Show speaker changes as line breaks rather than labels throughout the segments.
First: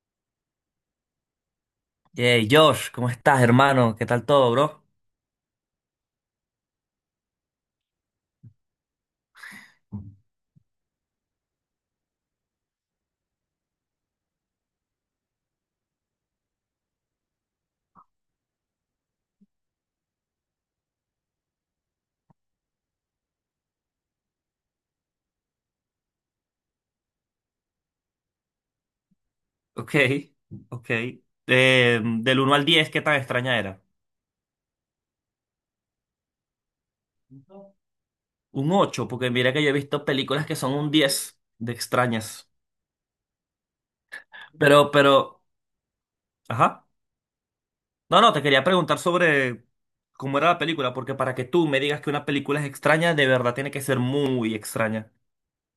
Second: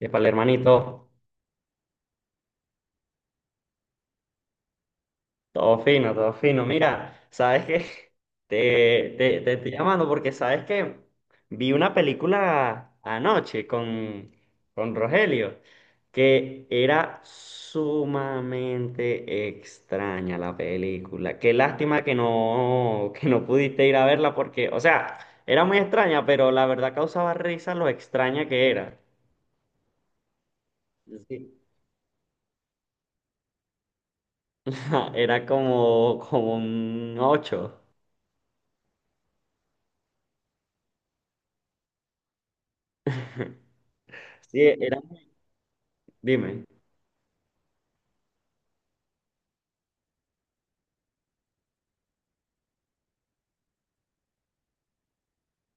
Y para el hermanito,
Hey, Josh, ¿cómo estás, hermano? ¿Qué tal todo, bro?
todo fino, todo fino. Mira, ¿sabes qué? Te estoy llamando porque sabes que vi una película anoche con Rogelio que era sumamente extraña la película. Qué lástima que no, que no pudiste ir a verla porque, o sea, era muy extraña, pero la verdad causaba risa lo extraña que era.
Ok, ok.
Sí.
Del uno al 10, ¿qué tan extraña era?
Era como un ocho.
Un 8, porque mira que yo he visto películas que son un 10 de extrañas.
Sí,
Pero, pero,
dime.
ajá. No, no, te quería preguntar sobre cómo era la película, porque para que tú me digas que una película es extraña, de verdad tiene que ser muy extraña.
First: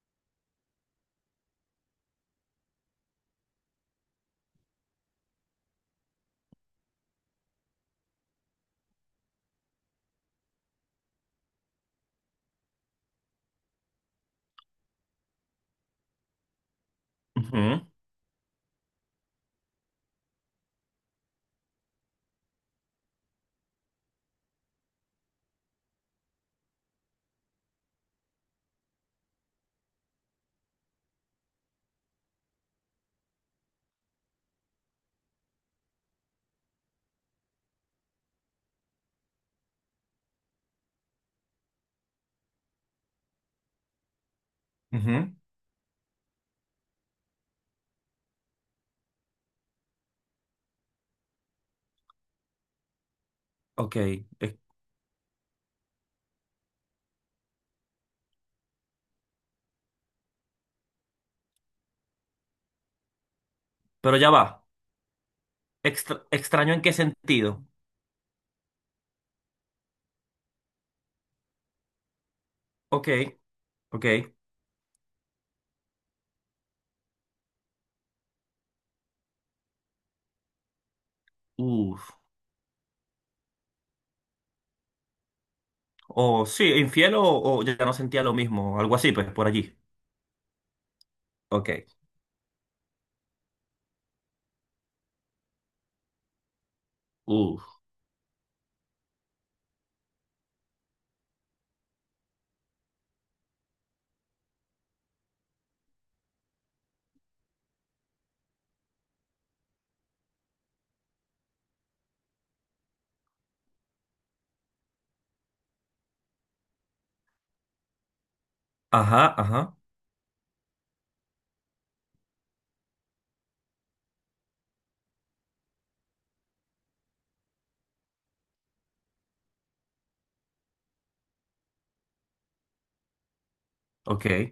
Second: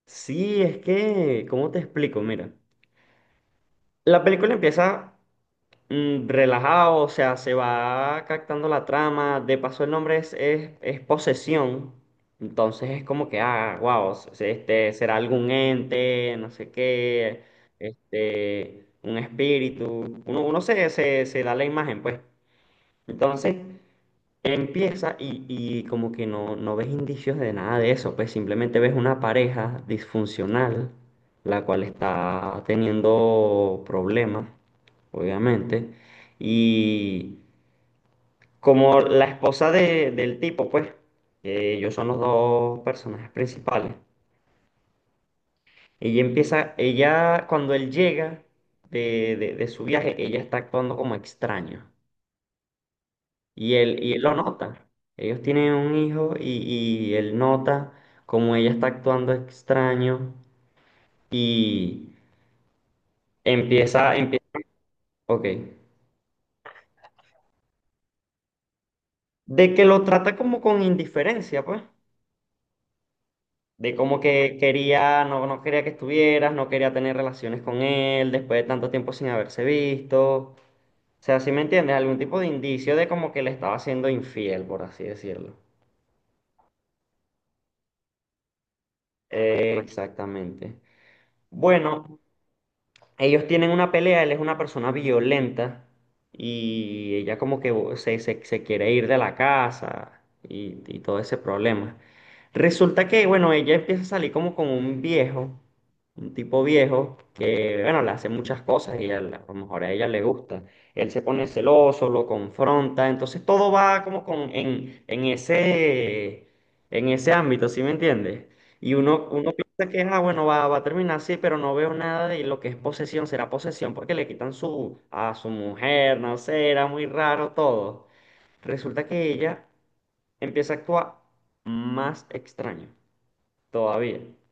Sí, es que, ¿cómo te explico? Mira, la película empieza relajado, o sea, se va captando la trama, de paso el nombre es posesión, entonces es como que, ah, wow, este, será algún ente, no sé qué,
Ujú,
este, un espíritu, uno se da la imagen, pues. Entonces, empieza y como que no ves indicios de nada de eso, pues simplemente ves una pareja disfuncional, la cual está teniendo problemas, obviamente, y como la esposa del tipo, pues, que ellos son los dos personajes principales,
ujú.
ella empieza, ella cuando él llega de, de su viaje, ella está actuando como extraño. Y
Ok,
él, y él lo nota. Ellos tienen un hijo y él nota como ella está actuando extraño y empieza,
pero ya
empieza,
va.
ok,
Extra- ¿extraño en qué sentido?
de que lo trata como con indiferencia, pues,
Ok,
de
ok.
como que quería, no, no quería que estuvieras, no quería tener relaciones con él después de tanto tiempo sin haberse visto. O sea, ¿si me entiendes?
Uf.
Algún tipo de indicio de como que le estaba siendo infiel, por así decirlo.
O sí, infiel o ya no sentía lo mismo, algo así, pues por allí.
Exactamente.
Ok.
Bueno. Ellos tienen una pelea, él es una persona violenta y ella como que
Uf.
se quiere ir de la casa y todo ese problema. Resulta que, bueno, ella empieza a salir como con un viejo, un tipo viejo que, bueno, le hace muchas cosas y a, a lo mejor a ella le gusta. Él se pone celoso, lo confronta, entonces todo va como con, en ese ámbito, ¿sí me entiendes? Y uno,
Ajá,
uno
ajá.
piensa que, ah, bueno, va a terminar así, pero no veo nada de lo que es posesión. Será posesión porque le quitan a su mujer, no sé, era muy raro todo. Resulta que ella empieza a actuar más extraño todavía.
Ok.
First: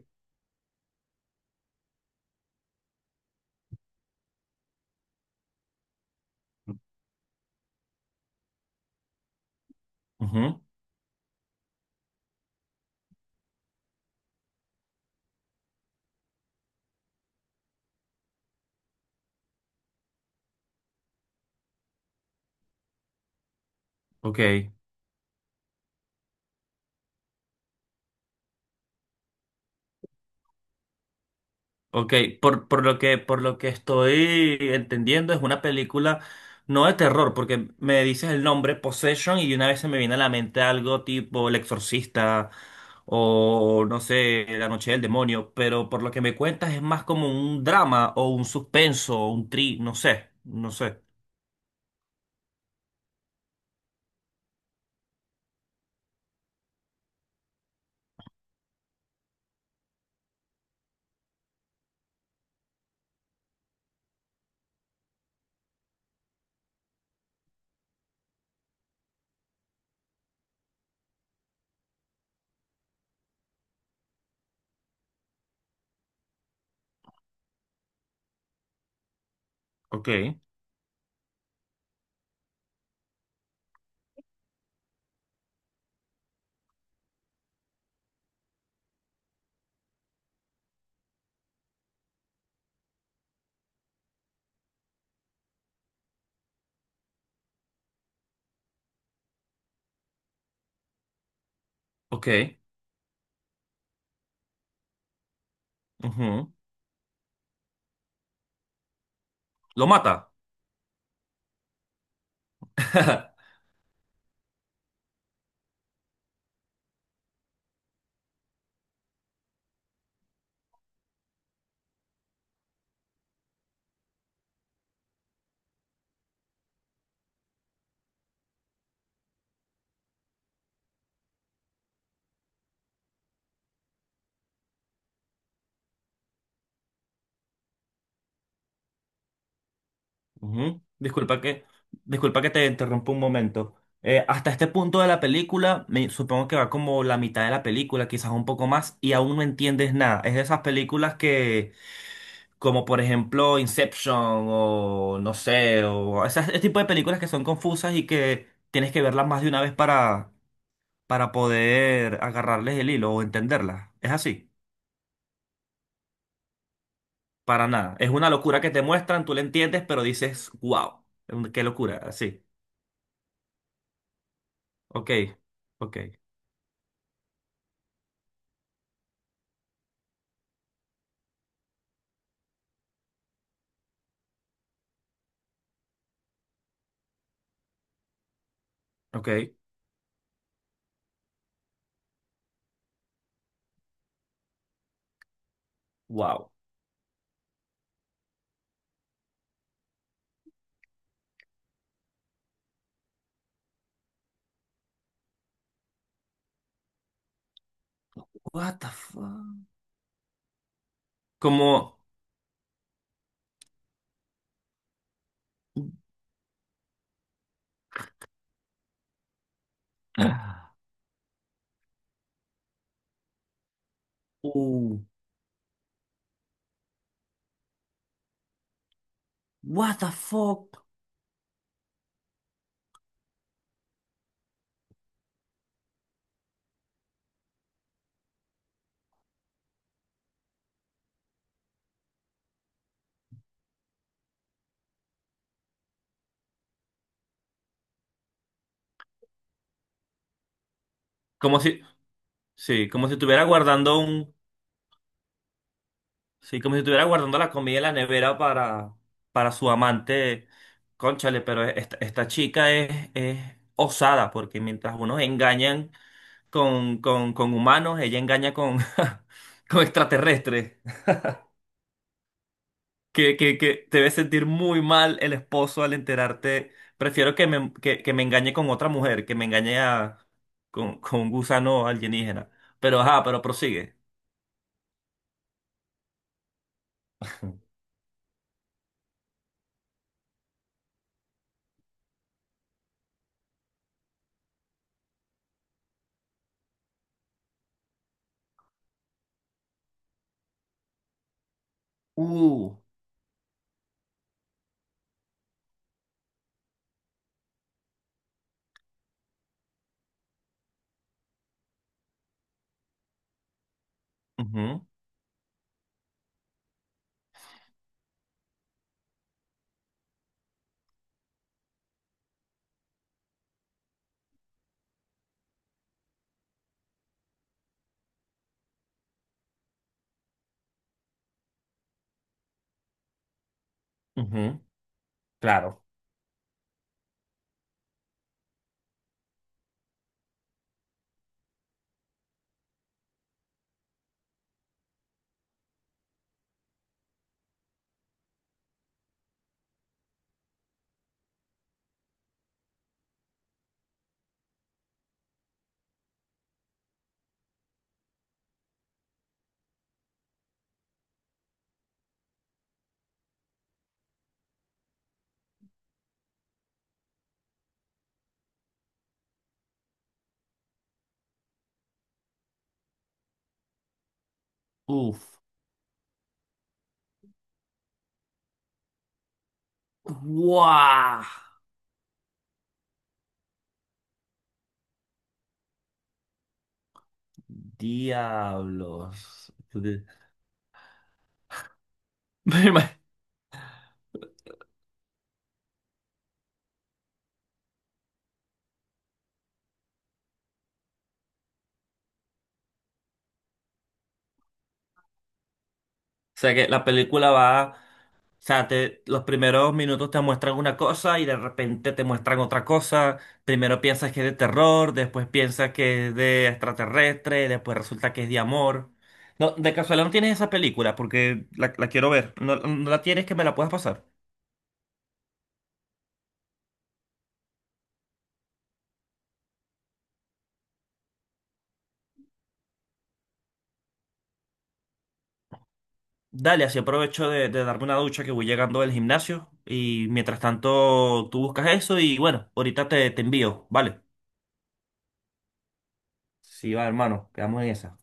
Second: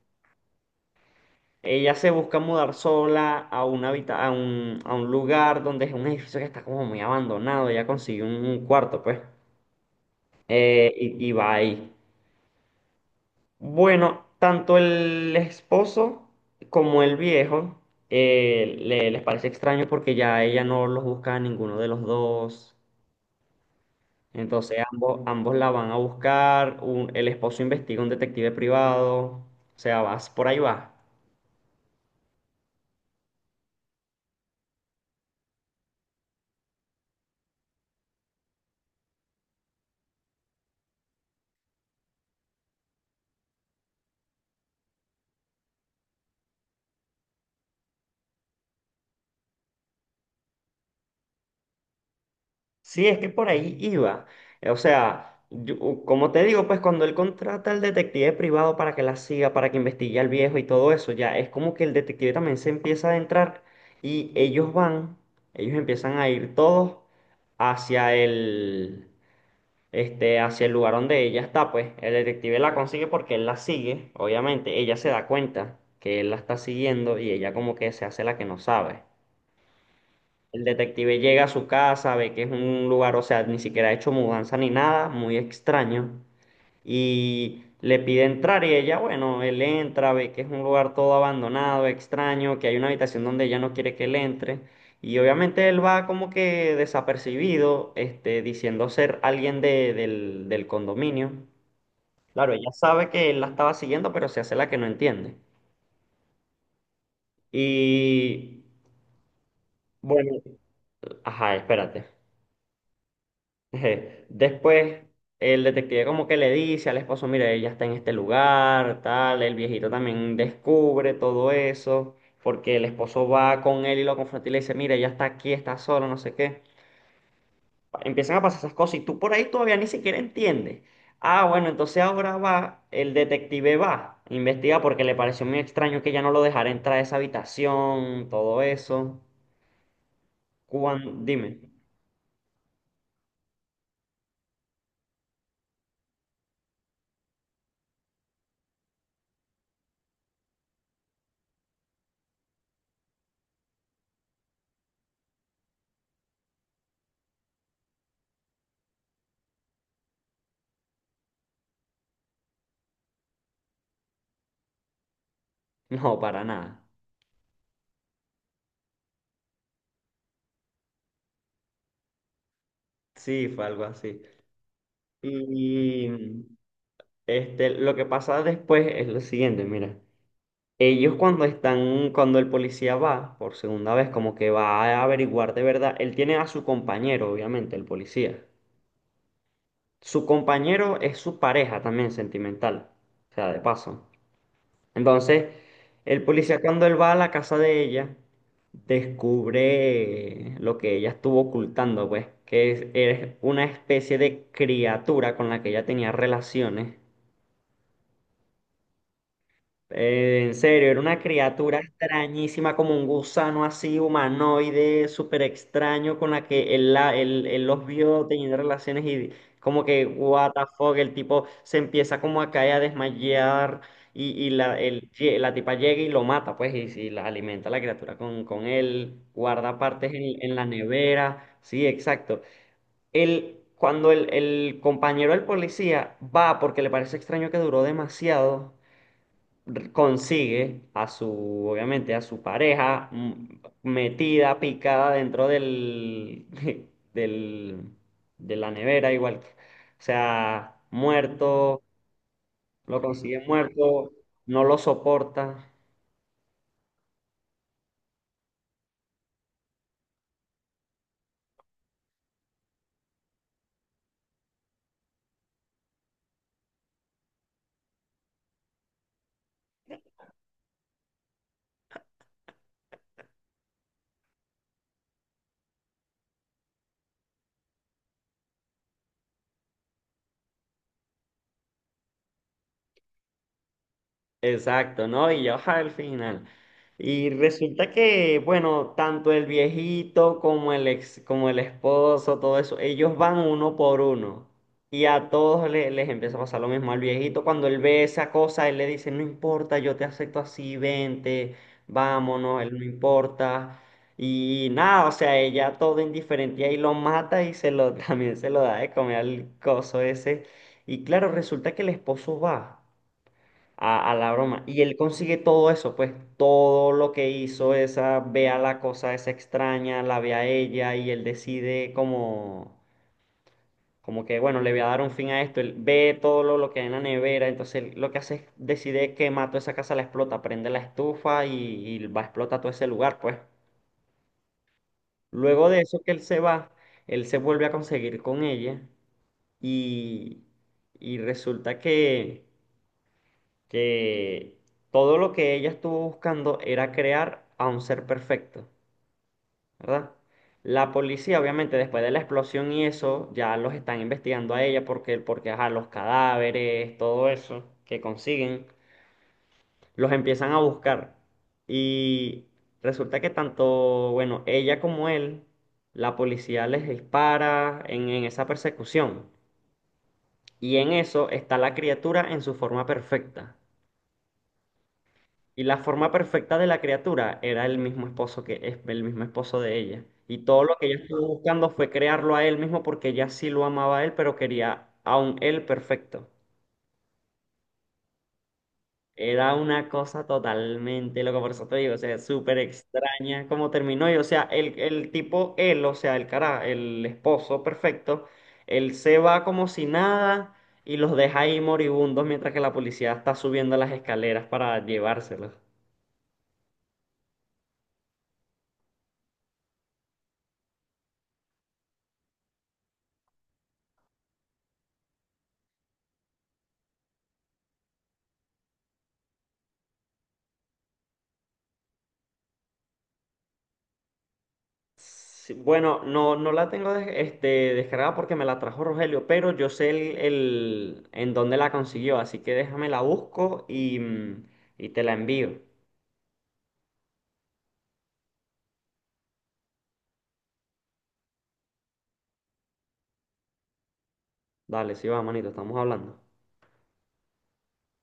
Ella se busca mudar sola a un, a un lugar donde es un edificio que está como muy abandonado. Ella consigue un cuarto, pues,
Ujú.
y va ahí. Bueno, tanto el esposo como el viejo les parece extraño porque ya ella no los busca a ninguno de los dos.
Ok.
Entonces ambos la van a buscar. El esposo investiga un detective privado. O sea, vas por ahí va.
Ok. Por lo que estoy entendiendo, es una película no de terror, porque me dices el nombre Possession y una vez se me viene a la mente algo tipo El Exorcista o no sé, La Noche del Demonio, pero por lo que me cuentas es más como un drama o un suspenso o un tri, no sé, no sé.
Sí, es que por ahí iba. O sea, como te digo, pues cuando él contrata al detective privado para que la siga, para que investigue al viejo y todo eso, ya es como que el detective también se empieza a adentrar y ellos van, ellos empiezan a ir todos hacia el, este, hacia el lugar donde ella está, pues el detective la consigue porque él la sigue, obviamente, ella se da cuenta que él la está siguiendo y ella como que se hace la que no sabe.
Ok.
El detective llega a su casa, ve que es un lugar, o sea, ni siquiera ha hecho mudanza ni nada, muy extraño. Y le pide entrar y ella, bueno, él entra, ve que es un lugar todo abandonado, extraño, que hay una habitación donde ella no quiere que él entre. Y obviamente él va como que desapercibido, este, diciendo ser alguien del condominio. Claro,
Ok.
ella sabe que él la estaba siguiendo, pero se hace la que no entiende. Y
Lo mata.
bueno, ajá, espérate. Eje, después el detective como que le dice al esposo, mire, ella está en este lugar, tal, el viejito también descubre todo eso, porque el esposo va con él y lo confronta y le dice, mire, ella está aquí, está solo no sé qué. Empiezan a pasar esas cosas y tú por ahí todavía ni siquiera entiendes. Ah, bueno, entonces ahora va, el detective va, investiga porque le pareció muy extraño que ya no lo dejara entrar a esa habitación, todo eso.
Ujú.
Dime,
Disculpa que te interrumpa un momento. Hasta este punto de la película, supongo que va como la mitad de la película, quizás un poco más, y aún no entiendes nada. Es de esas películas que, como por ejemplo Inception o no sé, o esas, ese tipo de películas que son confusas y que tienes que verlas más de una vez para poder agarrarles el hilo o entenderlas. Es así,
no, para nada.
para nada. Es una locura que te muestran, tú la entiendes, pero dices, wow, qué locura, así.
Sí, fue algo así.
Ok, ok,
Y este, lo que pasa después es lo siguiente, mira. Ellos cuando están, cuando el policía va por segunda vez, como que va a averiguar de verdad, él tiene a su compañero, obviamente, el policía.
ok.
Su compañero es su pareja también sentimental, o sea, de paso. Entonces, el
Wow.
policía cuando él va a la casa de ella, descubre lo que ella estuvo ocultando, pues, que es una especie de criatura con la que ella tenía relaciones.
What the fuck?
En serio, era una criatura
Como.
extrañísima, como un gusano así humanoide, súper extraño, con la que él, él los vio teniendo relaciones y como que, what the fuck, el tipo se empieza como a caer, a desmayar y la,
Uh,
la tipa llega y lo mata, pues, y la alimenta a la criatura con él, guarda
what the
partes en la
fuck?
nevera, sí, exacto. Él, cuando el compañero del policía va porque le parece extraño que duró demasiado consigue a su, obviamente, a su pareja metida, picada dentro del, del, de la nevera, igual. O sea,
Como si.
muerto,
Sí,
lo
como si
consigue
estuviera guardando
muerto,
un.
no lo soporta.
Sí, como si estuviera guardando la comida en la nevera para. Para su amante. Cónchale, pero esta chica es, osada, porque mientras unos engañan con humanos, ella engaña con, con extraterrestres. Que te debe sentir muy mal el esposo al enterarte. Prefiero que me engañe con otra mujer, que me engañe con un gusano alienígena. Pero ajá, pero prosigue.
Exacto, ¿no? Y ya baja al final. Y resulta que, bueno, tanto el viejito como el ex, como el esposo, todo eso, ellos van uno por uno. Y a todos les, empieza a pasar lo mismo. Al viejito, cuando él ve esa cosa, él le dice, no importa, yo te acepto así, vente, vámonos, él
Uh,
no importa. Y nada, o sea, ella todo indiferente y ahí lo mata y se lo, también se lo da de comer al coso ese. Y claro, resulta que el esposo va a la broma. Y
ujú,
él consigue todo eso, pues todo lo que hizo esa, ve a la cosa esa extraña, la ve a ella y él decide como, como que, bueno, le voy a dar un fin a esto. Él ve todo lo que hay en la nevera, entonces él lo que hace es decide que mató esa casa, la explota, prende la estufa y va a explotar todo ese lugar, pues.
ujú,
Luego de
claro.
eso que él se va, él se vuelve a conseguir con ella y, y resulta que todo lo que ella estuvo buscando era crear a un ser perfecto, ¿verdad? La policía, obviamente, después de la explosión y eso, ya los están investigando a ella porque ajá, los cadáveres, todo eso que consiguen, los empiezan a buscar. Y resulta que tanto, bueno, ella como él, la policía les dispara en esa persecución. Y en eso está la criatura en su forma perfecta.
Uf.
Y la forma perfecta de la criatura era el mismo esposo que es el mismo esposo de ella. Y todo lo que ella
¡Guau!
estuvo buscando fue crearlo a él mismo porque ella sí lo amaba a él, pero quería a un él perfecto.
Diablos.
Era una cosa totalmente loca, por eso te digo, o sea,
Me
súper
ima-
extraña cómo terminó. Y o sea, el tipo, él, o sea, el cara, el esposo perfecto, él se va como si nada y los deja ahí moribundos mientras que la policía está subiendo las escaleras para llevárselos.
O sea que la película va. O sea, los primeros minutos te muestran una cosa y de repente te muestran otra cosa. Primero piensas que es de terror, después piensas que es de extraterrestre, después resulta que es de amor. No, de casualidad no tienes esa película porque la quiero ver. No, no la tienes que me la puedas pasar.
Sí, bueno, no, no la tengo este, descargada porque me la trajo Rogelio, pero yo sé el, en dónde la consiguió, así que déjame la busco y, y te la envío.
Dale, así aprovecho de, darme una ducha que voy llegando del gimnasio y mientras tanto tú buscas eso y bueno, ahorita te envío, ¿vale?
Dale, sí va, manito, estamos hablando.
Sí, va, hermano, quedamos en esa.